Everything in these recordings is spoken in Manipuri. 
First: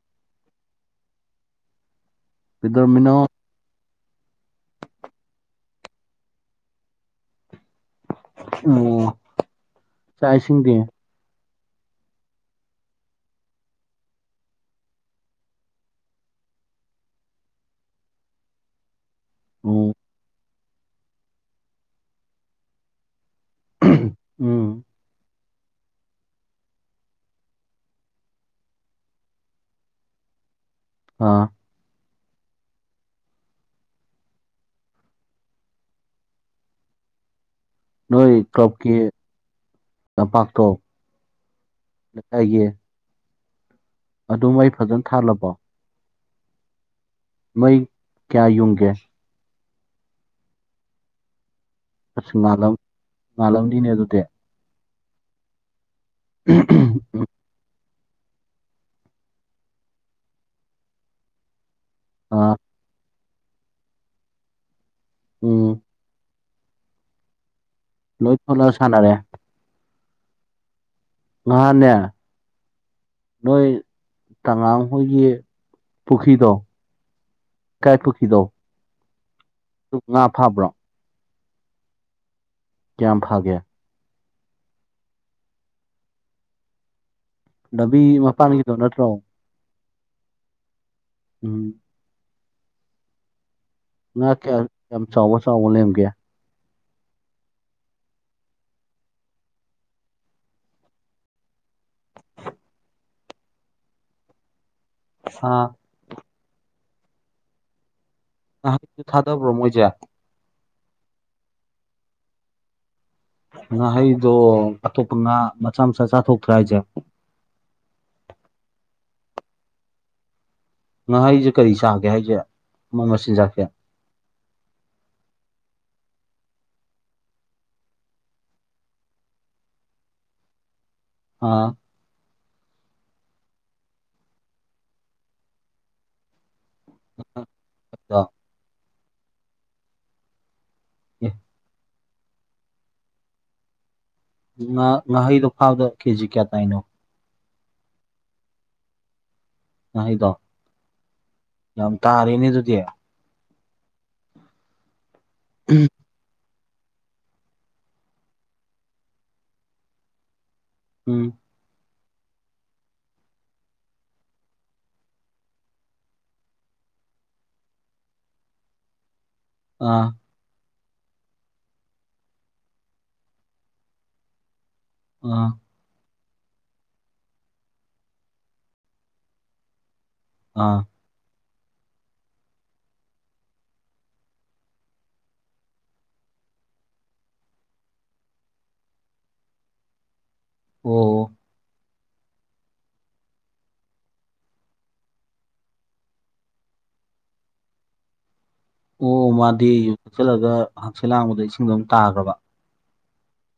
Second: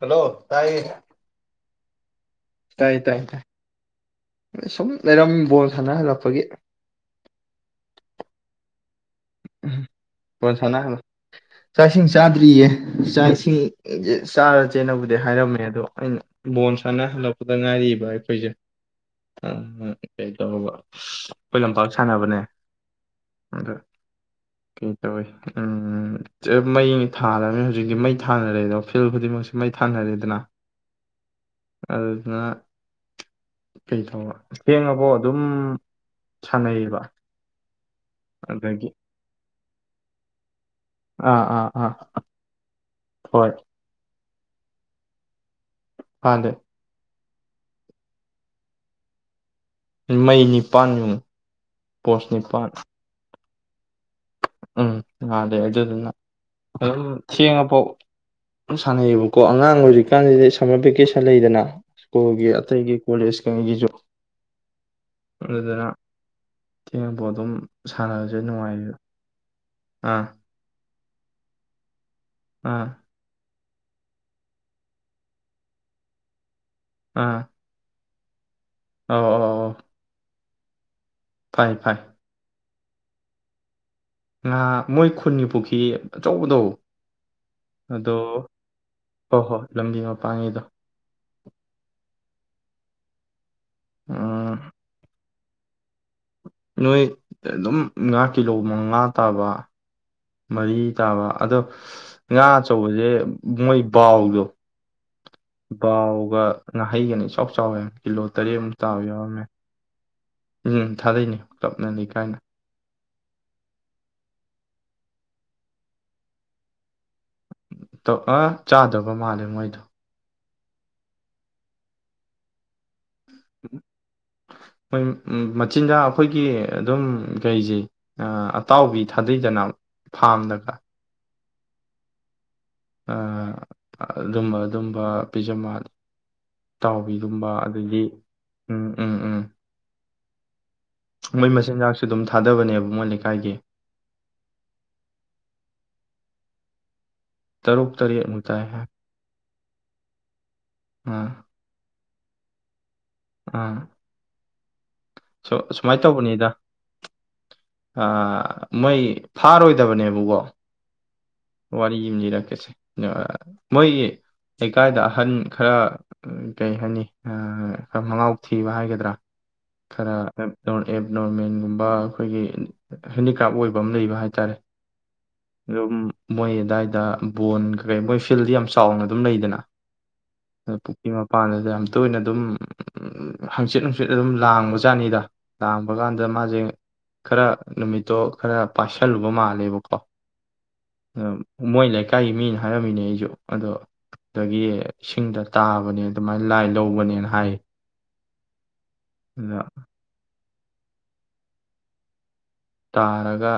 ꯍꯜꯂꯣ ꯇꯥꯏ ꯇꯥꯏ ꯀꯩꯗꯧꯔꯝꯃꯤꯅꯣ ꯇꯥꯏ ꯇꯥꯏ ꯁꯨꯝ ꯑꯦꯔꯝꯣ ꯁꯅꯍꯜꯂꯛꯄꯒꯤ ꯑꯣ꯫ ꯎꯝ ꯄꯣꯟꯁꯥꯅ꯫ ꯆꯥꯛ ꯏꯁꯤꯡ ꯆꯥꯗ꯭ꯔꯤꯌꯦ ꯆꯥꯛ ꯏꯁꯤꯡ ꯆꯥꯔ ꯆꯦꯟꯅꯕꯨꯗꯤ ꯍꯥꯏꯔꯝꯃꯦ ꯑꯗꯣ ꯑꯩꯅ꯫ ꯕꯣꯟ ꯁꯥꯟꯅ ꯍꯜꯂꯛꯄꯗ ꯉꯥꯏꯔꯤꯕ ꯑꯩꯈꯣꯏꯁꯦ꯫ ꯎꯝ ꯀꯩ ꯇꯧꯔꯕ ꯑꯩꯈꯣꯏ ꯂꯝꯄꯥꯛ ꯁꯥꯟꯅꯕꯅꯦ ꯑ ꯎꯝ꯫ ꯀꯩ ꯇꯧꯋꯦ ꯎꯝ ꯃꯩ ꯊꯥꯔꯕꯅꯦꯅ ꯍꯧꯖꯤꯛꯇꯤ ꯃꯩ ꯊꯥꯅꯔꯦꯗꯣ ꯐꯤꯜ ꯈꯨꯗꯤꯡꯃꯛꯁꯦ꯫ ꯃꯩ ꯊꯥꯅꯔꯦꯗꯅ꯫ ꯑꯥ꯫ ꯑꯗꯨꯅ꯫ ꯀꯩ ꯇꯔ ꯊꯦꯡꯉꯐꯧ ꯑꯗꯨꯝ ꯁꯥꯟꯅꯩꯌꯦꯕ꯫ ꯅꯣꯏ ꯑꯗꯒꯤ ꯀ꯭ꯂꯕꯀꯤ ꯄꯥꯛꯇꯣ꯫ ꯑꯥ ꯑꯥ ꯑꯥ꯫ ꯍꯣꯏ꯫ ꯑꯗꯨꯝ ꯃꯩ ꯐꯖꯅ ꯊꯥꯜꯂꯕꯣ꯫ ꯊꯥꯂꯦ꯫ ꯃꯩ ꯀꯌꯥ ꯌꯨꯡꯒꯦ꯫ ꯃꯩ ꯅꯤꯄꯥꯟ ꯌꯨꯡ ꯄꯣꯁ ꯑꯁ ꯅꯤꯄꯥꯜ꯫ ꯉꯥꯜꯂꯝ ꯉꯥꯜꯂꯝꯅꯤꯅꯦ ꯑꯗꯨꯗꯤ꯫ ꯎꯝ ꯉꯥꯂꯦ ꯑꯗꯨꯗꯨꯅ ꯑꯗꯨꯝ ꯊꯦꯡꯉꯐꯥꯎ꯫ ꯁꯥꯟꯅꯩꯌꯦꯕꯀꯣ ꯑꯉꯥꯡ ꯍꯧꯖꯤꯛꯀꯥꯟꯁꯤꯗꯤ ꯁꯝꯃꯔ ꯚꯦꯀꯦꯁꯟ ꯂꯩꯗꯅ ꯁ꯭ꯀꯨꯜꯒꯤ ꯑꯥ ꯑꯇꯩꯒꯤ꯫ ꯀꯣꯂꯦꯖꯀꯒꯤꯁꯨ꯫ ꯎꯝ ꯑꯣꯏꯗꯅ ꯊꯦꯉꯕꯣꯗꯨꯝ꯫ ꯂꯣꯏꯊꯣꯂꯛꯑ ꯁꯥꯟꯅꯔꯦ꯫ ꯑꯥ꯫ ꯑꯥ ꯅꯦ꯫ ꯑꯥ꯫ ꯅꯣꯏ ꯇꯉꯥꯡ ꯍꯣꯏꯒꯤ ꯄꯨꯈ꯭ꯔꯤꯗꯣ꯫ ꯑꯥ꯫ ꯨꯄꯨꯈꯤꯗꯣ꯫ ꯑꯣ꯫ ꯑꯗꯨ ꯉꯥ ꯐꯥꯕ꯭ꯔꯣ꯫ ꯐꯥꯏ ꯐꯥꯏ꯫ ꯀꯌꯥꯝ ꯐꯥꯒꯦ꯫ ꯉꯥ ꯃꯣꯏ ꯈꯨꯟꯒꯤ ꯄꯨꯈ꯭ꯔꯤ ꯑꯆꯧꯕꯗꯣ꯫ ꯂꯝꯕꯤ ꯑꯗꯣ ꯃꯄꯥꯟꯒꯤꯗꯣ ꯅꯠꯇ꯭ꯔꯣ ꯍꯣꯏ ꯍꯣꯏ ꯂꯝꯕꯤ ꯃꯄꯥꯟꯒꯤꯗꯣ꯫ ꯎꯝ꯫ ꯉꯥ ꯎꯝ ꯀꯌꯥ ꯌꯥꯝ ꯆꯥꯎꯕ ꯆꯥꯎꯕ ꯂꯦꯝꯒꯦ꯫ ꯅꯣꯏ ꯑꯗꯨꯝ ꯉꯥ ꯀꯤꯂꯣ ꯃꯉꯥ ꯇꯥꯕ꯫ ꯃꯔꯤ ꯇꯥꯕ ꯑꯗꯣ ꯉꯥ ꯑꯆꯧꯕꯁꯦ ꯃꯣꯏ ꯕꯥꯎꯗꯣ꯫ ꯕꯥꯎꯒ ꯉꯥꯍꯩꯒꯅ ꯏꯆꯥꯎ ꯆꯥꯎꯋꯦ ꯀꯤꯂꯣ ꯇꯔꯦꯠꯃꯨꯛ ꯇꯥꯕ ꯉꯥꯍꯩꯁꯨ ꯌꯥꯎꯔꯝꯃꯦ꯫ ꯊꯥꯗꯕ꯭ꯔꯣ ꯃꯣꯏꯁꯦ ꯎꯝ ꯊꯥꯗꯩꯅꯦ ꯀ꯭ꯂꯞꯅ ꯂꯩꯀꯥꯏꯅ꯫ ꯉꯥꯍꯩꯗ ꯑꯊꯣꯞꯄ ꯅꯉꯥ ꯃꯆꯥ ꯃꯆꯥ ꯆꯥꯊꯣꯛꯇ꯭ꯔ ꯍꯥꯏꯁꯦ꯫ [unintelligible] ꯑ ꯆꯥꯗꯕ ꯃꯥꯜꯂꯦ ꯃꯣꯏꯗꯣ꯫ ꯉꯍꯩꯁꯦ ꯀꯔꯤ ꯆꯥꯒꯦ ꯍꯥꯏꯁꯦ꯫ ꯑꯃ ꯃꯆꯤꯟꯖꯥꯛꯁꯦ ꯍꯣꯏ ꯃꯆꯤꯟꯖꯥꯛ꯫ ꯑꯩꯈꯣꯏꯒꯤ ꯑꯗꯨꯝ ꯀꯩꯁꯦ ꯑꯇꯥꯎꯕꯤ ꯊꯥꯗꯩꯗꯅ ꯐꯥꯝꯗꯒ꯫ ꯑꯥ꯫ ꯑ ꯑꯗꯨꯝꯕ ꯑꯗꯨꯝꯕ ꯄꯤꯖ ꯃꯥꯜꯂꯦ꯫ ꯆꯥꯎꯕꯤꯒꯨꯝꯕ ꯑꯗꯒꯤ ꯎꯝ ꯎꯝ ꯎꯝ꯫ ꯑꯦ ꯃꯣꯏ ꯃꯆꯤꯟꯖꯥꯛꯁꯨ ꯑꯗꯨꯝ ꯊꯥꯗꯕꯅꯦꯕ ꯃꯣꯏ ꯂꯩꯀꯥꯏꯒꯤ ꯉ ꯉꯥꯍꯩꯗꯣ ꯐꯥꯕꯗ ꯀꯦꯖꯤ ꯀꯌꯥ ꯇꯏꯅꯣ ꯇꯔꯣ ꯇꯔ ꯅꯨꯇꯑ ꯍꯥꯏ ꯑ ꯏꯗꯣ ꯑꯥ ꯇꯥ ꯑꯔꯅꯤ ꯑꯗꯨꯗꯤ ꯎꯝ ꯁꯨꯃꯥꯏꯅ ꯇꯧꯕꯅꯤꯗ ꯑ ꯃꯣꯏ ꯐꯥꯔꯣꯏꯗꯕꯅꯦꯕꯀꯣ ꯎꯝ ꯋꯥꯔꯤ ꯌꯦ ꯂꯤꯔꯛꯀꯦꯁꯦ ꯃꯣꯏ ꯂꯩꯀꯥꯏꯗ ꯑꯍꯟ ꯈꯔ ꯀꯩ ꯍꯥꯏꯅꯤ ꯈꯔ ꯃꯉꯥꯎ ꯊꯤꯕ ꯍꯥꯏꯒꯗ꯭ꯔꯥ ꯑꯥ ꯈꯔ ꯅ ꯑꯦꯞ ꯅꯣꯔꯃꯦꯟꯒꯨꯝꯕ ꯑꯩꯈꯣꯏꯒꯤ ꯍꯦꯟꯗꯤꯀ꯭ꯔꯥꯞ ꯑꯣꯏꯕ ꯑꯃ ꯂꯩꯕ ꯍꯥꯏꯇꯥꯔꯦ ꯑꯥ ꯑꯗꯨꯝ ꯃꯣꯏ ꯑꯗꯨꯋꯥꯏꯗ ꯕꯣꯟ ꯀꯩꯀꯩ ꯃꯣꯏ ꯐꯤꯜꯗꯤ ꯌꯥꯝ ꯆꯥꯎꯅ ꯑꯗꯨꯝ ꯂꯩꯗꯅ ꯑ ꯑꯥ ꯄꯨꯈ꯭ꯔꯤ ꯃꯄꯥꯟꯗꯨꯗ ꯌꯥꯝ ꯇꯣꯏꯅ ꯑꯗꯨꯝ ꯍꯪꯆꯤꯠ ꯍꯪꯆꯤꯠ ꯑꯗꯨꯝ ꯂꯥꯡꯕꯖꯥꯠꯅꯤꯗ ꯂꯥꯡꯕ ꯀꯥꯟꯗ ꯃꯥꯁꯦ ꯈꯔ ꯅꯨꯃꯤꯠꯇꯣ ꯈꯔ ꯄꯥꯏꯁꯜꯂꯨꯕ ꯃꯥꯜꯂꯦꯕꯀꯣ ꯑꯣ ꯃꯣꯏ ꯂꯩꯀꯥꯏꯒꯤ ꯃꯤꯅ ꯍꯥꯏꯔꯝꯃꯤꯅꯦ ꯑꯩꯁꯨ ꯑꯗꯣ ꯑꯗꯒꯤ ꯏꯁꯤꯡꯗ ꯇꯥꯕꯅꯦ ꯑꯗꯨꯃꯥꯏꯅ ꯂꯥꯏ ꯂꯧꯕꯅꯦꯅ ꯍꯥꯏ ꯑꯣ ꯑꯗ ꯃꯥꯗꯤ ꯍꯥꯛꯆꯤꯜꯂꯒ ꯍꯛꯁꯦꯜ ꯂꯥꯡꯕꯗ ꯏꯁꯤꯡꯗꯣ ꯑꯗꯨꯝ ꯇꯥꯈ꯭ꯔꯕ ꯇꯥꯔꯒ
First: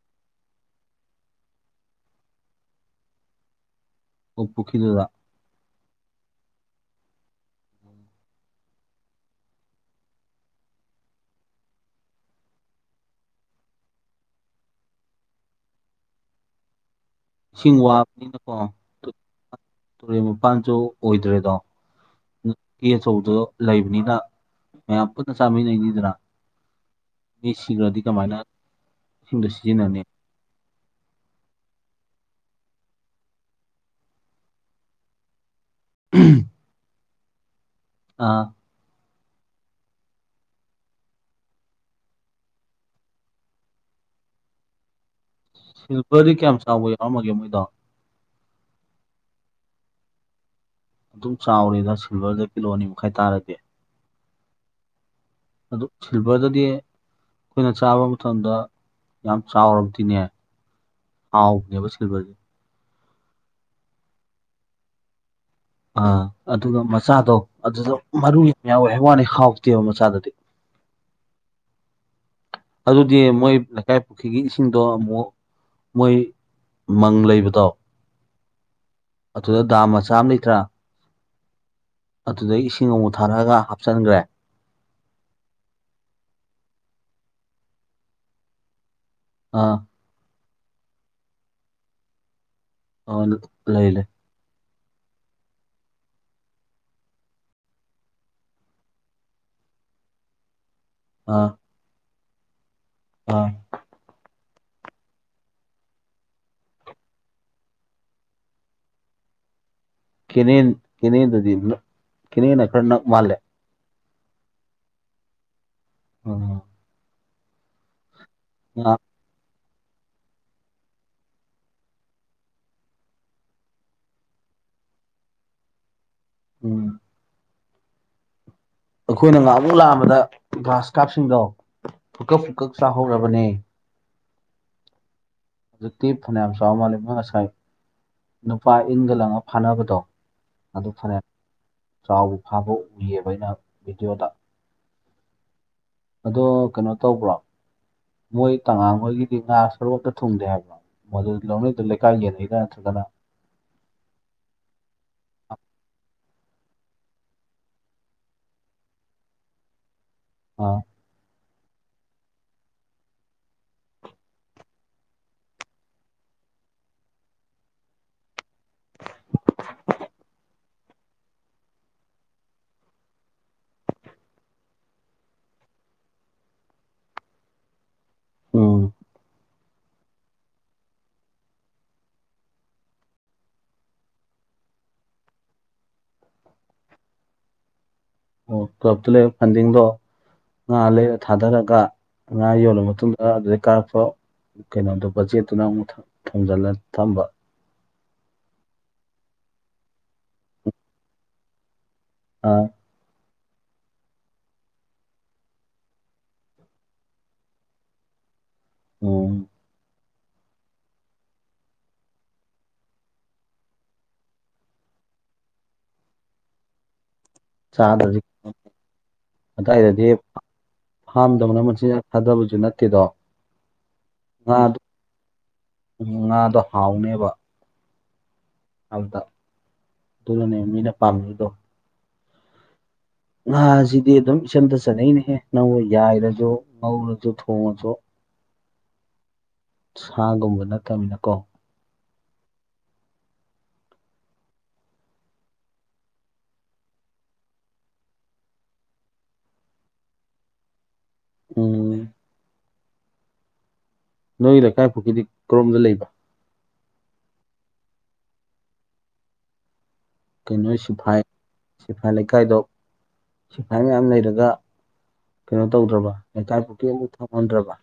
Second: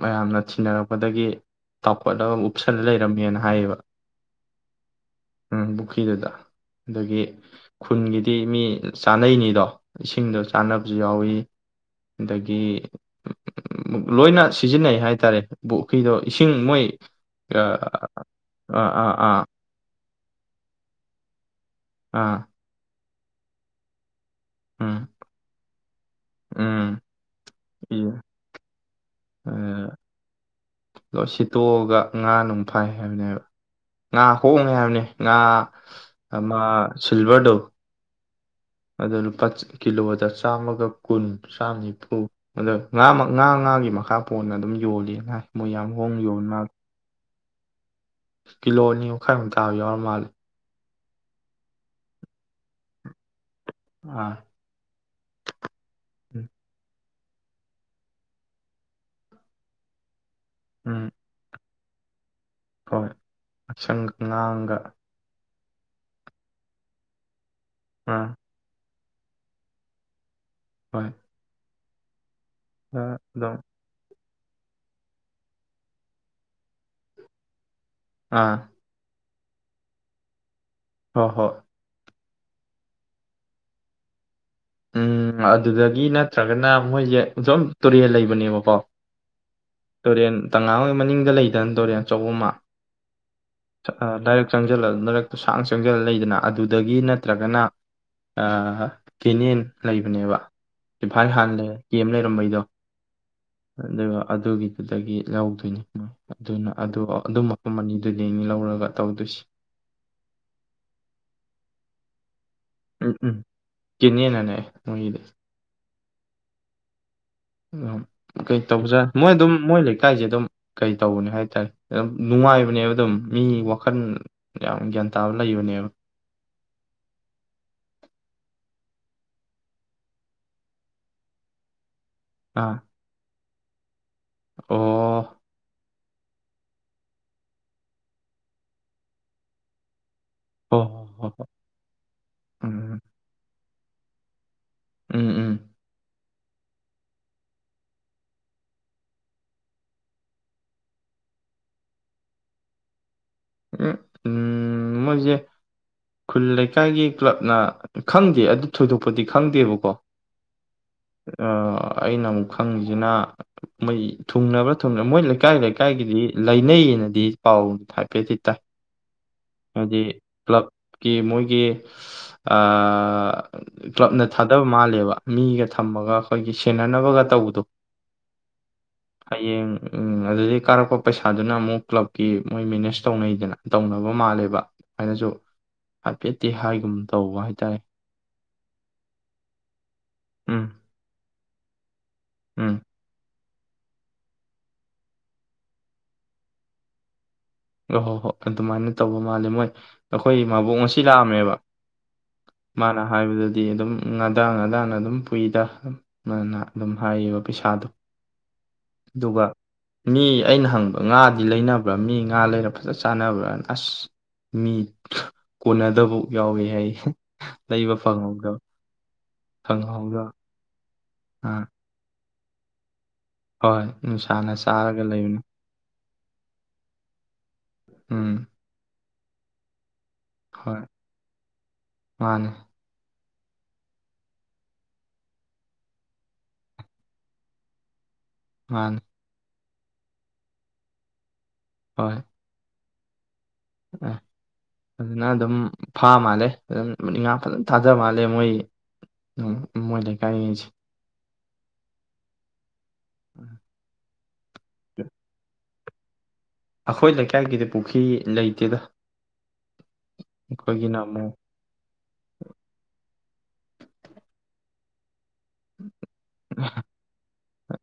ꯃꯌꯥꯝꯅ ꯊꯤꯟꯅꯔꯛꯄꯗꯒꯤ ꯆꯥꯎꯥꯎꯈꯠꯂꯒ ꯎꯞꯁꯜꯂ ꯂꯩꯔꯝꯃꯦꯅ ꯍꯥꯏꯌꯦꯕ ꯑꯣ ꯄꯨꯨꯈꯔ꯭ꯤ ꯗꯨꯗ ꯎꯝ ꯄꯨꯈ꯭ꯔꯤꯗꯨꯗ ꯑꯗꯒꯤ ꯈꯨꯟꯒꯤꯗꯤ ꯃꯤ ꯆꯥꯅꯩꯅꯤꯗꯣ ꯏꯁꯤꯡꯗꯣ ꯆꯥꯅꯕꯁꯨ ꯌꯥꯎꯏꯤ ꯑꯗꯒꯤ ꯎ ꯂꯣꯏꯅ ꯁꯤꯖꯤꯟꯅꯩ ꯍꯥꯏꯇꯥꯔꯦ ꯄꯨꯈ꯭ꯔꯤꯗꯣ ꯏꯁꯤꯡ ꯃꯣꯏ ꯏꯁꯤꯡ ꯑꯥ ꯋꯥꯕꯅꯤꯅꯀꯣ ꯑꯥ ꯑꯥ ꯇꯨꯔꯦꯟ ꯃꯄꯥꯟꯁꯨ ꯑꯣꯏꯗ꯭ꯔꯦꯗꯣ ꯑꯥ ꯑꯆꯧꯕꯗꯣ ꯂꯩꯕꯅꯤꯅ ꯃ ꯎꯝ ꯑꯨ ꯊ ꯁꯃꯤꯗꯤ ꯏꯗꯔꯥ ꯎꯝ [unintelligible] ꯃꯤ ꯁꯤꯈ꯭ꯔꯗꯤ ꯏ- ꯀꯃꯥꯏꯅ ꯏꯁꯤꯡꯗꯣ ꯁꯤꯖꯤꯟꯅꯅꯤ ꯑꯗꯣ ꯁꯤꯠꯇꯣꯛꯑꯒ ꯉꯥ ꯅꯨꯡ ꯐꯥꯏ ꯍꯥꯏꯕꯅꯦꯕ ꯉꯥ ꯍꯣꯡꯉꯦ ꯍꯥꯏꯕꯅꯤ ꯉꯥ ꯑꯃ ꯁꯤꯜꯚꯔꯗꯣ ꯑ ꯑꯗꯣ ꯂꯨꯄꯥ ꯀꯤꯂꯣꯗ ꯆꯥꯝꯃꯒ ꯀꯨꯟ ꯆꯥꯝ ꯅꯤꯐꯨ ꯑꯗ ꯉꯥ ꯉꯥ ꯉꯥꯒꯤ ꯃꯈꯥ ꯄꯣꯟꯅ ꯑꯗꯨꯝ ꯌꯣꯜꯂꯦꯅ ꯍꯥꯏ ꯃꯣꯏ ꯌꯥꯝ ꯍꯣꯡꯅ ꯁꯤꯜꯚꯔꯗꯤ ꯌꯣꯟ ꯀꯌꯥꯝ ꯃꯥꯜꯂꯦ ꯆꯥꯎꯕ ꯌꯥꯎꯔꯝꯃꯒꯦ ꯃꯣꯏꯗꯣ ꯀꯤꯂꯣ ꯑꯅꯤ ꯃꯈꯥꯏꯃꯨꯛ ꯇꯥꯕ ꯌꯥꯎꯔ ꯃꯥꯂꯦ ꯑꯗꯨꯝ ꯆꯥꯎꯔꯤꯗ ꯁꯤꯜꯚꯔꯗ ꯀꯤꯂꯣ ꯑꯅꯤ ꯃꯈꯥꯏ ꯇꯥꯔꯗꯤ ꯑꯥ ꯑꯗꯨꯣ ꯎꯝ ꯁꯤꯜꯕꯗꯗꯤꯌꯦ ꯑꯩꯈꯣꯏꯅ ꯆꯥꯕ ꯃꯇꯝꯗ ꯌꯥꯝ ꯆꯥꯎꯔꯕꯗꯤꯅꯦ ꯎꯝ ꯍꯥꯎꯕꯅꯦꯕ ꯊꯕꯦ ꯍꯣꯏ ꯑꯁꯪꯒ ꯉꯥꯡꯒ ꯑꯥ ꯑꯗꯨꯒ ꯃꯆꯥꯗꯣ ꯑꯗꯨꯗ ꯑꯥ ꯃꯔꯨ ꯌꯥꯝ ꯌꯥꯎꯋꯦ ꯋꯥꯅꯤ ꯍꯥꯎꯇꯦꯕ ꯃꯆꯥꯗꯨꯗꯤ ꯍꯣꯏ ꯑ ꯑꯗꯨꯗꯤ ꯃꯣꯏ ꯑꯗꯨꯝ ꯂꯩꯥꯏ ꯄꯨꯈ꯭ꯔꯤꯒꯤ ꯏꯁꯤꯡꯗꯣ ꯑꯃꯨꯛ ꯃꯣꯏ ꯃꯪ ꯂꯩꯕꯗꯣ ꯑꯥ ꯑꯗꯨꯗ ꯗꯥꯝ ꯃꯆꯥ ꯑꯃ ꯂꯩꯇ꯭ꯔꯥ꯫ ꯍꯣꯏ ꯍꯣꯏ꯫ ꯑꯗꯨꯗ ꯏꯁꯤꯡ ꯑꯃꯨꯛ ꯊꯥꯔꯛꯑꯒ ꯍꯥꯞꯆꯤꯟꯈ꯭ꯔꯦ꯫ ꯎꯝ ꯑꯗꯨꯗꯒꯤ ꯅꯠꯇ꯭ꯔꯒꯅ ꯃꯣꯏꯁꯦ ꯑꯁꯣꯝ ꯇꯨꯔꯦꯜ ꯂꯩꯕꯅꯦꯕꯀꯣ꯫ ꯑꯥ ꯇꯨꯔꯦꯟ ꯇꯉꯥꯡ ꯍꯣꯏ ꯃꯅꯤꯡꯗ ꯂꯩꯗꯅ ꯇꯨꯔꯦꯟ ꯑꯆꯧꯕ ꯑꯃ꯫ ꯑ ꯂꯩ ꯂꯩ ꯆꯪꯁꯤꯜꯂ ꯃꯔꯛꯇꯨ ꯁꯥꯡ ꯆꯪꯁꯤꯜꯂ ꯂꯩꯗꯅ ꯑꯗꯨꯗꯒꯤ ꯅꯠꯇ꯭ꯔꯒꯅ ꯑꯥ ꯀꯦꯅꯦꯟ ꯂꯩꯕꯅꯦꯕ ꯏꯝꯐꯥꯜ ꯑꯥ ꯍꯥꯟꯅ ꯀꯤꯌꯦꯝ ꯂꯩꯔꯝꯕꯩꯗꯣ꯫ ꯑꯥ ꯑꯗꯨꯒ ꯑꯗꯨꯒꯤꯗꯨꯗꯒꯤ ꯂꯧꯗꯣꯏꯅꯤ ꯃꯣꯏ꯫ ꯑꯗꯨꯅ ꯑꯗꯨ ꯑꯗꯨ ꯃꯐꯝ ꯑꯅꯤꯗꯨꯗꯤ ꯂꯧꯔꯒ ꯇꯧꯗꯣꯏꯁꯤ꯫ ꯀꯦꯅꯦꯟ ꯀꯦꯅꯦꯟ ꯗꯗꯤ ꯀꯦꯅꯦꯟꯅ ꯈꯔꯥ ꯅꯛ ꯃꯥꯜꯂꯦ꯫ ꯀꯦꯅꯦꯜꯅꯅꯦ꯫ [unintelligible] ꯑꯣ꯫ ꯀꯩ ꯇꯧꯖꯠ ꯃꯣꯏ ꯑꯗꯨꯝ ꯃꯣꯏ ꯂꯩꯀꯥꯏꯁꯦ ꯑꯗꯨꯝ ꯀꯩ ꯇꯧꯕꯅꯦ ꯍꯥꯏꯇꯥꯔꯦ ꯑꯗꯨꯝ ꯅꯨꯡꯉꯥꯏꯕꯅꯦꯕ ꯑꯗꯨꯝ ꯃꯤ ꯋꯥꯈꯜ ꯌꯥꯝ ꯒ꯭ꯌꯥꯟ ꯇꯥꯕ ꯂꯩꯕꯅꯦꯕ꯫ ꯎꯝ꯫ ꯑꯩꯈꯣꯏꯅ ꯉꯍꯥꯛꯃꯨꯛ ꯂꯥꯛꯑꯝꯕꯗ ꯒ꯭ꯂꯥꯁ ꯀꯥꯞꯁꯤꯡꯗꯣ ꯐꯨꯡꯀꯛ ꯐꯨꯡꯀꯛ ꯑꯥ ꯆꯥꯍꯧꯔꯕꯅꯦ꯫ ꯑꯣ꯫ ꯍꯧꯖꯤꯛꯇꯤ ꯐꯅꯌꯥꯝ ꯆꯥꯎ ꯃꯥꯜꯂꯦ ꯃꯣꯏ ꯉꯁꯥꯏ ꯅꯨꯄꯥ ꯏꯟꯒ ꯂꯪꯉꯒ ꯐꯥꯅꯕꯗꯣ ꯍꯣ ꯍꯣ ꯑꯗꯨ ꯐꯅꯌꯥꯝ ꯍꯣ ꯍꯣ ꯆꯥꯎꯕ ꯐꯥꯕ ꯎꯝ ꯎꯒꯤꯌꯦꯕ ꯑꯩꯅ ꯚꯤꯗꯤꯑꯣꯗ꯫ ꯎꯝ ꯎꯝ꯫ ꯑꯗꯣ ꯀꯩꯅꯣ ꯇꯧꯕ꯭ꯔꯣ꯫ ꯃꯣꯏ ꯇꯉꯥꯡꯈꯣꯏꯒꯤꯗꯤ ꯉꯥ ꯁꯔꯨꯛ ꯑꯃꯇ ꯊꯨꯡꯗꯦ ꯍꯥꯏꯕ ꯕꯔꯣ ꯃꯣꯏꯑꯗꯨ ꯂꯧꯅꯩꯗꯨ ꯂꯩꯀꯥꯏ ꯌꯦꯅꯩꯔ ꯅꯠꯇ꯭ꯔꯒ ꯎꯝ ꯎꯝ ꯃꯣꯏꯁꯦ ꯈꯨꯜ ꯂꯩ ꯂꯩꯀꯥꯏꯒꯤ ꯀ꯭ꯂꯕꯅ ꯈꯪꯗꯦ ꯑꯗꯨ ꯊꯣꯏꯗꯣꯛꯄꯗꯤ ꯈꯪꯗꯦꯕꯀꯣ꯫ ꯑꯣ꯫ ꯑꯥ ꯑꯩꯅ ꯑꯃꯨꯛ ꯈꯪꯉꯤꯁꯤꯅ ꯃꯣꯏ ꯊꯨꯡꯅꯕ꯭ꯔꯥ ꯊꯨꯡꯅꯕ ꯃꯣꯏ ꯂꯩꯀꯥꯏ ꯂꯩꯀꯥꯏꯒꯤꯗꯤ ꯂꯩꯅꯩꯑꯦꯅꯗꯤ ꯄꯥꯎ ꯍꯥꯏꯐꯦꯠꯇꯤ ꯇꯥꯏ꯫ ꯍꯥꯏꯗꯤ ꯀ꯭ꯂꯕꯀꯤ ꯃꯣꯏꯒꯤ ꯀ꯭ꯂꯕ ꯅꯠ ꯊꯥꯗꯕ ꯃꯥꯜꯂꯦꯕ ꯃꯤꯒ ꯊꯝꯃꯒ ꯑꯩꯈꯣꯏꯒꯤ ꯁꯦꯟꯅꯅꯕꯒ ꯇꯧꯕꯗꯨ꯫ ꯎꯝ ꯌꯦꯡ ꯎꯝ ꯑꯗꯨꯗꯒꯤ ꯀꯥꯔꯛꯄ ꯄꯩꯁꯥꯗꯨꯅ ꯑꯃꯨꯛ ꯀ꯭ꯂꯕꯀꯤ ꯃꯣꯏ ꯃꯦꯅꯦꯖ ꯇꯧꯅꯩꯗꯅ ꯇꯧꯅꯕ ꯃꯥꯜꯂꯦꯕ ꯑꯩꯅꯁꯨ꯫ ꯍꯥꯏꯐꯦꯠꯇꯤ ꯍꯥꯏꯒꯨꯝ ꯇꯧꯕ ꯍꯥꯏꯇꯥꯔꯦ꯫ ꯑꯣ ꯀ꯭ꯂꯞꯇ ꯂꯩꯕ ꯐꯟꯗꯤꯡꯗꯣ ꯎꯝ ꯉꯥ ꯂꯩꯔ ꯊꯥꯗꯔꯒ ꯉꯥ ꯎꯝ ꯌꯣꯜꯂ ꯃꯇꯨꯡꯗ ꯑꯗꯨꯗꯩꯩ ꯀꯥꯔꯞꯄ ꯀꯩꯅꯣꯗꯨꯕꯆꯦꯠꯇꯨꯅ ꯑꯃꯨꯛ ꯊꯣꯝꯖꯤꯜꯂ ꯊꯝꯕ꯫ ꯑꯣ ꯍꯣ ꯍꯣ ꯑꯗꯨꯃꯥꯏꯅ ꯇꯧꯕ ꯃꯥꯜꯂꯦ ꯃꯣꯏ ꯑꯩꯈꯣꯏ ꯃꯕꯣꯛ ꯉꯁꯤ ꯂꯥꯛꯑꯝꯃꯦꯕ꯫ ꯃꯥꯅꯥ ꯍꯥꯏꯕꯗꯨ ꯗꯤ ꯑꯗꯨꯝ ꯉꯥꯗꯥ ꯉꯥꯗꯥꯅ ꯑꯗꯨꯝ ꯄꯨꯏꯗ ꯃꯥꯅ ꯑꯗꯨꯝ ꯍꯥꯏꯔꯤꯕ ꯄꯩꯁꯥꯗꯨ꯫ ꯎꯝ ꯑꯗꯨꯒ꯫ ꯃꯤ ꯑꯩꯅ ꯍꯪꯕ ꯉꯥꯗꯤ ꯂꯩꯅꯕ꯭ꯔꯥ ꯃꯤ ꯉꯥ ꯂꯩꯔ ꯐꯖ ꯆꯥꯅꯕ꯭ꯔꯥꯅ ꯑꯁ ꯃꯤ ꯀꯣꯟꯅꯗꯕ ꯌꯥꯎꯋꯤ ꯍꯥꯏ꯫ ꯂꯩꯕ ꯆꯥꯗ꯭ꯔꯗꯤ ꯐꯪꯍꯧꯗꯕ ꯑꯏꯗꯗꯤ ꯐꯪꯍꯧꯗꯕ ꯐꯥꯝ ꯇꯧꯅ ꯑꯥ ꯃꯆꯤꯟꯖꯥꯛ ꯊꯥꯗꯕꯁꯨ ꯅꯠꯇꯦꯗꯣ꯫ ꯍꯣꯏ ꯅꯨꯡꯁꯥꯅ ꯆꯥꯔꯒ ꯂꯩꯕꯅꯤ꯫ ꯎꯝ ꯉꯥꯗꯣ ꯍꯥꯎꯅꯦꯕ꯫ ꯎꯝ꯫ ꯑꯗꯨꯅꯅꯦ ꯃꯤꯅ ꯄꯥꯝꯅꯩꯗꯣ꯫ ꯃꯥꯅꯦ ꯉꯍꯥꯁꯤꯗꯤ ꯑꯗꯨꯝ ꯏꯆꯝꯇ ꯆꯠꯅꯛꯩꯅꯦꯍꯦ ꯅꯪ ꯌꯥꯏꯔꯁꯨ ꯉꯧꯔꯁꯨ ꯊꯣꯡꯉꯁꯨ ꯋꯥ ꯁꯥꯒꯨꯝꯕ ꯅꯠꯇꯃꯤꯅꯀꯣ ꯍꯣꯏ ꯑ ꯑꯗꯨꯅ ꯑꯗꯨꯝ ꯐꯥ ꯃꯥꯜꯂꯦ ꯑꯗꯨꯝ ꯉꯥ ꯐꯖꯅ ꯊꯥꯖ ꯃꯥꯜꯂꯦ ꯃꯣꯏ ꯎ ꯃꯣꯏ ꯂꯩ ꯀꯥꯏꯖ ꯎꯝ ꯎꯝ ꯅꯣꯏ ꯂꯩꯀꯥꯏ ꯄꯨꯈꯀꯤꯗꯤ ꯀꯔꯣꯝꯗ ꯂꯩꯕ ꯑꯩꯈꯣꯏ ꯂꯩꯀꯥꯏꯒꯤꯗꯤ ꯄꯨꯈ꯭ꯔꯤ ꯂꯩꯇꯦꯗ ꯀꯩꯅꯣ ꯑꯩꯈꯣꯏꯒꯤꯅ ꯁꯤꯐꯥꯏ ꯑꯃꯨꯛ ꯁꯤꯐꯥꯏ ꯂꯩꯀꯥꯏꯗꯣ ꯁꯤꯐꯥꯏ ꯃꯌꯥꯝ ꯂꯩꯔꯒ ꯀꯩꯅꯣ ꯇꯧꯗ꯭ꯔꯕ ꯂꯩꯀꯥꯏ ꯄꯨ꯭ꯔꯤ ꯑꯃ ꯊꯣꯡꯍꯟꯗ꯭ꯔꯕ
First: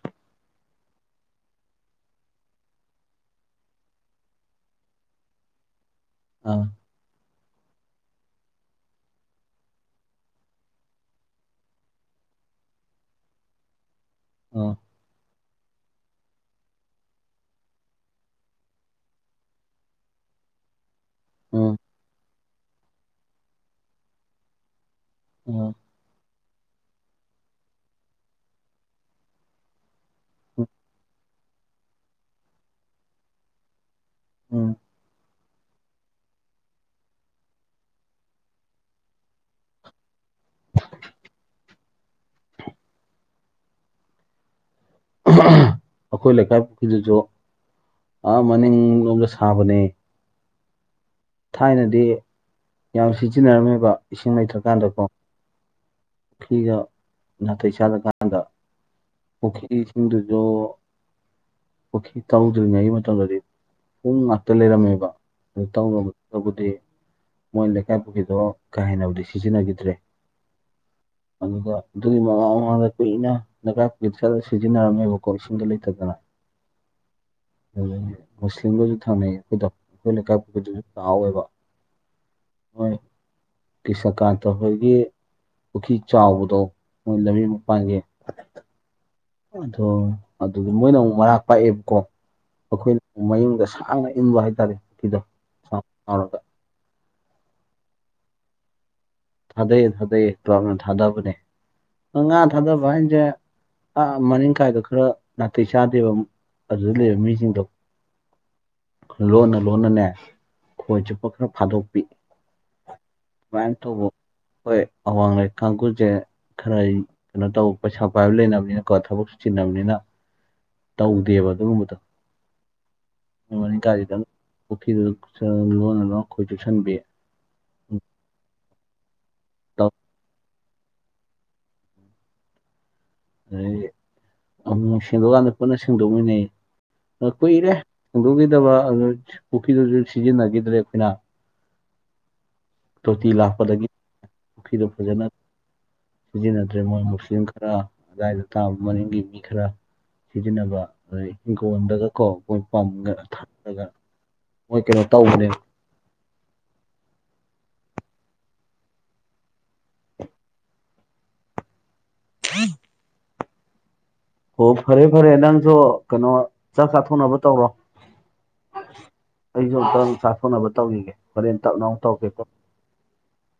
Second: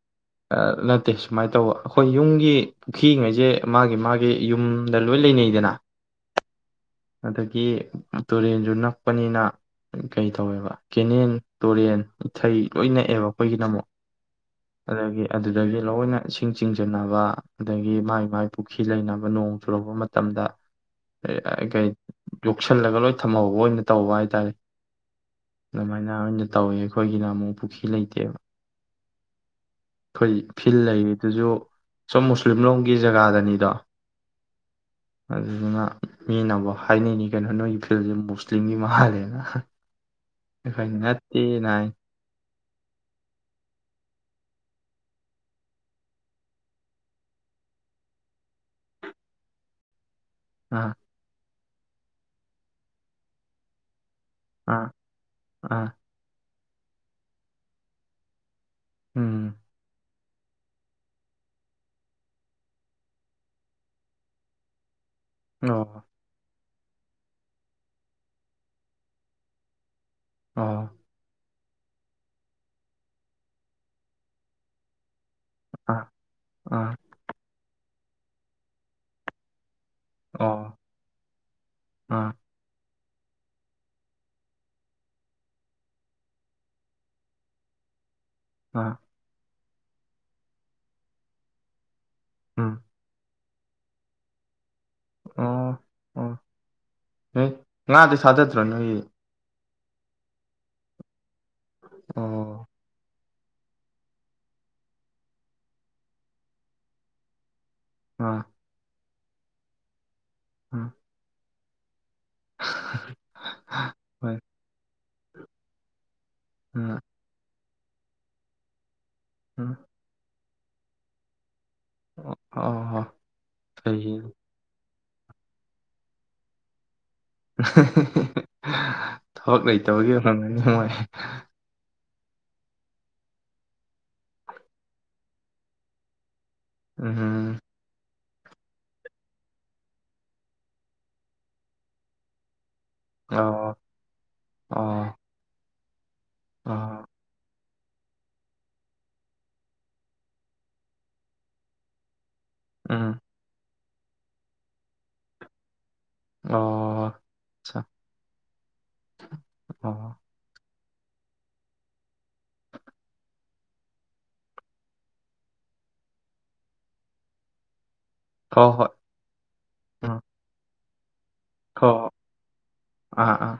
ꯅꯠꯇꯦ ꯁꯨꯃꯥꯏꯅ ꯇꯧꯕ ꯑꯩꯈꯣꯏ ꯌꯨꯝꯒꯤ ꯄꯨꯈ꯭ꯔꯤꯉꯩꯁꯦ ꯃꯥꯒꯤ ꯃꯥꯒꯤ ꯌꯨꯝꯗ ꯂꯣꯏ ꯂꯩꯅꯤꯗꯅ ꯑꯥ ꯑꯗꯒꯤ ꯇꯨꯔꯦꯟꯁꯨ ꯅꯛꯄꯅꯤꯅ ꯀꯩ ꯇꯧꯋꯦꯕ ꯀꯦꯅꯦꯜ ꯇꯨꯔꯦꯟ ꯏꯊꯩ ꯂꯣꯏ ꯅꯛꯑꯦꯕ ꯑꯩꯈꯣꯏꯒꯤꯗꯃꯛꯛ ꯑꯥ ꯑꯗꯨꯗꯒꯤ ꯑꯗꯨꯗꯒꯤ ꯂꯣꯏꯅ ꯏꯁꯤꯡ ꯆꯤꯡꯁꯤꯟꯅꯕ ꯑꯗꯒꯤ ꯃꯒꯤ ꯃꯥꯏ ꯄꯨꯈ꯭ꯔꯤ ꯂꯩꯅꯕ ꯅꯣꯡ ꯆꯨꯔꯛꯄ ꯃꯇꯝꯗ [unintelligible] ꯑꯥ ꯌꯣꯛꯁꯜꯂꯒ ꯂꯣꯏ ꯊꯝꯍꯧꯕ ꯑꯣꯏꯅ ꯇꯧꯕ ꯍꯥꯏꯇꯥꯔꯦ ꯑꯥ ꯑꯗꯨꯃꯥꯏꯅ ꯑꯣꯏꯅ ꯇꯧꯋꯦ ꯑꯩꯈꯣꯏꯒꯤꯅ ꯑꯃꯨꯛ ꯄꯨꯈ꯭ꯔꯤ ꯂꯩꯇꯦꯕ ꯑꯩꯈꯣꯏ ꯐꯤꯜ ꯂꯩꯔꯤ ꯑꯗꯨꯁꯨ ꯁꯝ ꯃꯨꯁꯂꯤꯝ ꯂꯣꯝꯒꯤ ꯖꯒꯥꯗꯅꯤꯗꯣ ꯎꯝ ꯑꯗꯨꯗꯨꯅ ꯃꯤꯅꯐ ꯍꯥꯏꯅꯅꯤ ꯀꯩꯅꯣ ꯅꯣꯏꯒꯤ ꯐꯤꯜꯁꯦ ꯃꯨꯁꯂꯤꯝꯒꯤ ꯃꯥꯜꯂꯦꯅ ꯈ ꯌꯥꯠꯇ ꯅꯥꯏ [unintelligible] ꯑꯩꯈꯣꯏ ꯂꯩꯀꯥꯏ ꯄꯨꯈ꯭ꯔꯤꯗꯁꯨ ꯑꯥ ꯃꯅꯤꯡ ꯂꯣꯝꯗ ꯁꯥꯕꯅꯦ ꯑꯥ ꯊꯥꯏꯅꯗꯤ ꯌꯥꯝ ꯁꯤꯖꯤꯟꯅꯔꯝꯃꯦꯕ ꯏꯁꯤꯡ ꯑꯥ ꯂꯩꯇ꯭ꯔꯀꯥꯟꯗꯀꯣ ꯑꯥ ꯄꯨꯈ꯭ꯔꯤꯒ ꯅꯥꯇꯩ ꯆꯥꯂꯀꯥꯟꯗ ꯎꯝ ꯄꯈꯨ ꯁꯤꯁꯤꯡꯗꯨ ꯑꯗꯣ ꯄꯨꯈꯤ꯭ ꯇꯧꯗ꯭ꯔꯤꯉꯩꯒꯤ ꯃꯇꯝꯗꯗꯤ ꯄꯨꯡ ꯉꯥꯛꯇ ꯂꯩꯔꯝꯃꯦꯕ ꯑꯗꯨ ꯑꯣ ꯇꯧꯕꯨꯗꯤ ꯃꯣꯏ ꯂꯩꯀꯥꯏ ꯄꯨꯒꯤꯗꯣ ꯀꯥ ꯍꯦꯟꯅꯕꯨꯗꯤ ꯁꯤꯖꯤꯟꯅꯈꯤꯗ꯭ꯔꯦ ꯑꯥ ꯑꯗꯨꯒ ꯑꯗꯨꯒꯤ ꯃꯃꯥꯡ ꯃꯃꯥꯡꯗ ꯀꯨꯏꯅ ꯅꯒꯥ ꯀ ꯆꯠꯂ ꯁꯤꯖꯤꯟꯅꯔꯝꯃꯦꯕꯀꯣ ꯀꯣꯔꯁꯤꯡꯁꯤꯡꯗ ꯑꯥ ꯂꯩꯇꯔꯗꯅ ꯑꯥ ꯃꯨꯁꯂꯤꯝꯕꯨꯁꯨ ꯊꯥꯡꯩ ꯍꯣꯏꯗ ꯑꯩꯈꯣꯏ ꯂꯩꯀꯥꯏ ꯑꯣ ꯄꯕꯗꯁꯨ ꯇꯥꯎꯋꯦꯕ ꯑꯥ ꯍꯣꯏ ꯀꯤꯁꯀꯥꯇ ꯍꯒ ꯄꯨꯈ꯭ꯔꯤ ꯆꯥꯎꯕꯗꯣ ꯃꯣꯏ ꯂꯝꯕꯤ ꯃꯄꯥꯟꯒꯤ ꯑꯥ ꯑꯗꯣ ꯑꯗꯨꯗꯤ ꯃꯣꯏꯅ ꯑꯃꯨꯛ ꯃꯔꯥ ꯄꯥꯛꯑꯦꯕꯀꯣ ꯎꯝ ꯑꯩꯈꯣꯏꯅ ꯑꯃꯨꯛ ꯃꯌꯨꯡꯗ ꯁꯥꯡꯅ ꯏꯟꯕ ꯍꯥꯏꯇꯥꯔꯦꯤꯗꯥꯎꯒ ꯑꯦ ꯉꯥꯗꯤ ꯁꯥꯖꯗ꯭ꯔꯣ ꯅꯣꯏ ꯑꯩ ꯊꯥꯗꯩ ꯊꯥꯗꯩ ꯀꯅ ꯊꯥꯗꯕꯅꯦ ꯑꯗ ꯉꯥ ꯑꯣ ꯊꯥꯗꯕ ꯍꯥꯏꯁꯦ ꯑ ꯃꯅꯤꯡ ꯀꯥꯏꯗ ꯈꯔ ꯅꯥꯇꯩ ꯆꯥꯗꯦꯕ ꯑꯗꯨꯗ ꯂꯩꯕ ꯃꯤꯁꯤꯡꯗꯣ ꯑꯥ ꯂꯣꯟꯅ ꯂꯣꯟꯅꯅꯦ ꯎꯝ ꯈꯣꯏ ꯆꯤꯄ ꯈꯔ ꯊꯥꯗꯣꯛꯄꯤ ꯁꯨꯃꯥꯏꯅ ꯇꯧꯕ ꯍꯣꯏ ꯑꯋꯥꯡ ꯂꯩꯀꯒꯁꯦ ꯈꯔ ꯑꯩ ꯎꯝ ꯀꯩꯅꯣ ꯇꯧ ꯄꯩꯁꯥ ꯄꯥꯏꯕ ꯂꯩꯅꯕꯅꯤꯅꯀꯣ ꯊꯕꯛ ꯁꯨ ꯎꯝ ꯆꯤꯟꯅꯕꯅꯤꯅ ꯇꯧꯗꯦꯕ ꯑꯗꯨꯒꯨꯝꯕ ꯑ ꯁꯩ ꯐꯤꯔ ꯂꯣꯟꯅ ꯑꯩꯈꯣꯏ ꯆꯦꯛꯁꯤꯟꯕꯤ ꯊꯕꯛ ꯇꯧ ꯂꯩꯇꯕꯒꯤ ꯍꯪꯉꯅꯤ ꯅꯨꯡꯉꯥꯏ ꯑꯩ ꯑꯃꯨꯛ ꯁꯦꯡꯗꯣꯛꯀꯥꯟꯗ ꯄꯨꯟꯅ ꯁꯦꯡꯗꯣꯛꯃꯤꯟꯅꯩ ꯎꯝ ꯀꯨꯏꯔꯦ ꯍꯦꯡꯗꯣꯛꯈꯤꯗꯕ ꯑꯗꯨ ꯄꯨꯈ꯭ꯔꯤꯗꯨꯁꯨ ꯁꯤꯖꯤꯟꯅꯈꯤꯗ꯭ꯔꯦ ꯑꯩꯈꯣꯏꯅ ꯇꯣꯇꯤ ꯑꯣ ꯂꯥꯛꯄꯗꯒꯤ ꯄꯨꯈ꯭ꯔꯤꯗꯣ ꯑꯣ ꯐꯖꯅ ꯁꯤꯖꯤꯟꯅꯗ꯭ꯔꯦ ꯃꯣꯏ ꯑꯣ ꯃꯨꯛꯁꯤ ꯈꯔ ꯑꯗꯨꯗꯥꯏꯗ ꯇꯥꯕ ꯃꯡꯒꯤ ꯃꯤ ꯈꯔ ꯁꯤꯖꯤꯟꯅꯕ ꯑꯗꯩ ꯍꯤꯡꯈꯣꯜꯗꯒꯀꯣ ꯑꯩꯈꯣꯏ ꯄꯝ ꯎꯝ ꯊꯂꯒ ꯃꯣꯏ ꯀꯩꯅꯣ ꯇꯧꯕꯅꯦ ꯑꯣꯆꯥ ꯍꯥ ꯍꯣ ꯐꯔꯦ ꯐꯔꯦ ꯅꯪꯁꯨ ꯀꯩꯅꯣ ꯆꯥꯛ ꯆꯥꯊꯣꯛꯅꯕ ꯇꯧꯔꯣ ꯍꯣꯏ ꯍꯣꯏ ꯑꯩꯁꯨ ꯑꯝꯇꯪ ꯎꯝ ꯆꯥ ꯊꯣꯟꯅꯕ ꯇꯧꯔꯤꯒꯦ ꯍꯣꯔꯦꯟ ꯍꯣꯏ ꯇꯞꯅꯎ ꯍꯣꯏ ꯇꯧꯒꯦꯀꯣ ꯑꯥ ꯑꯥ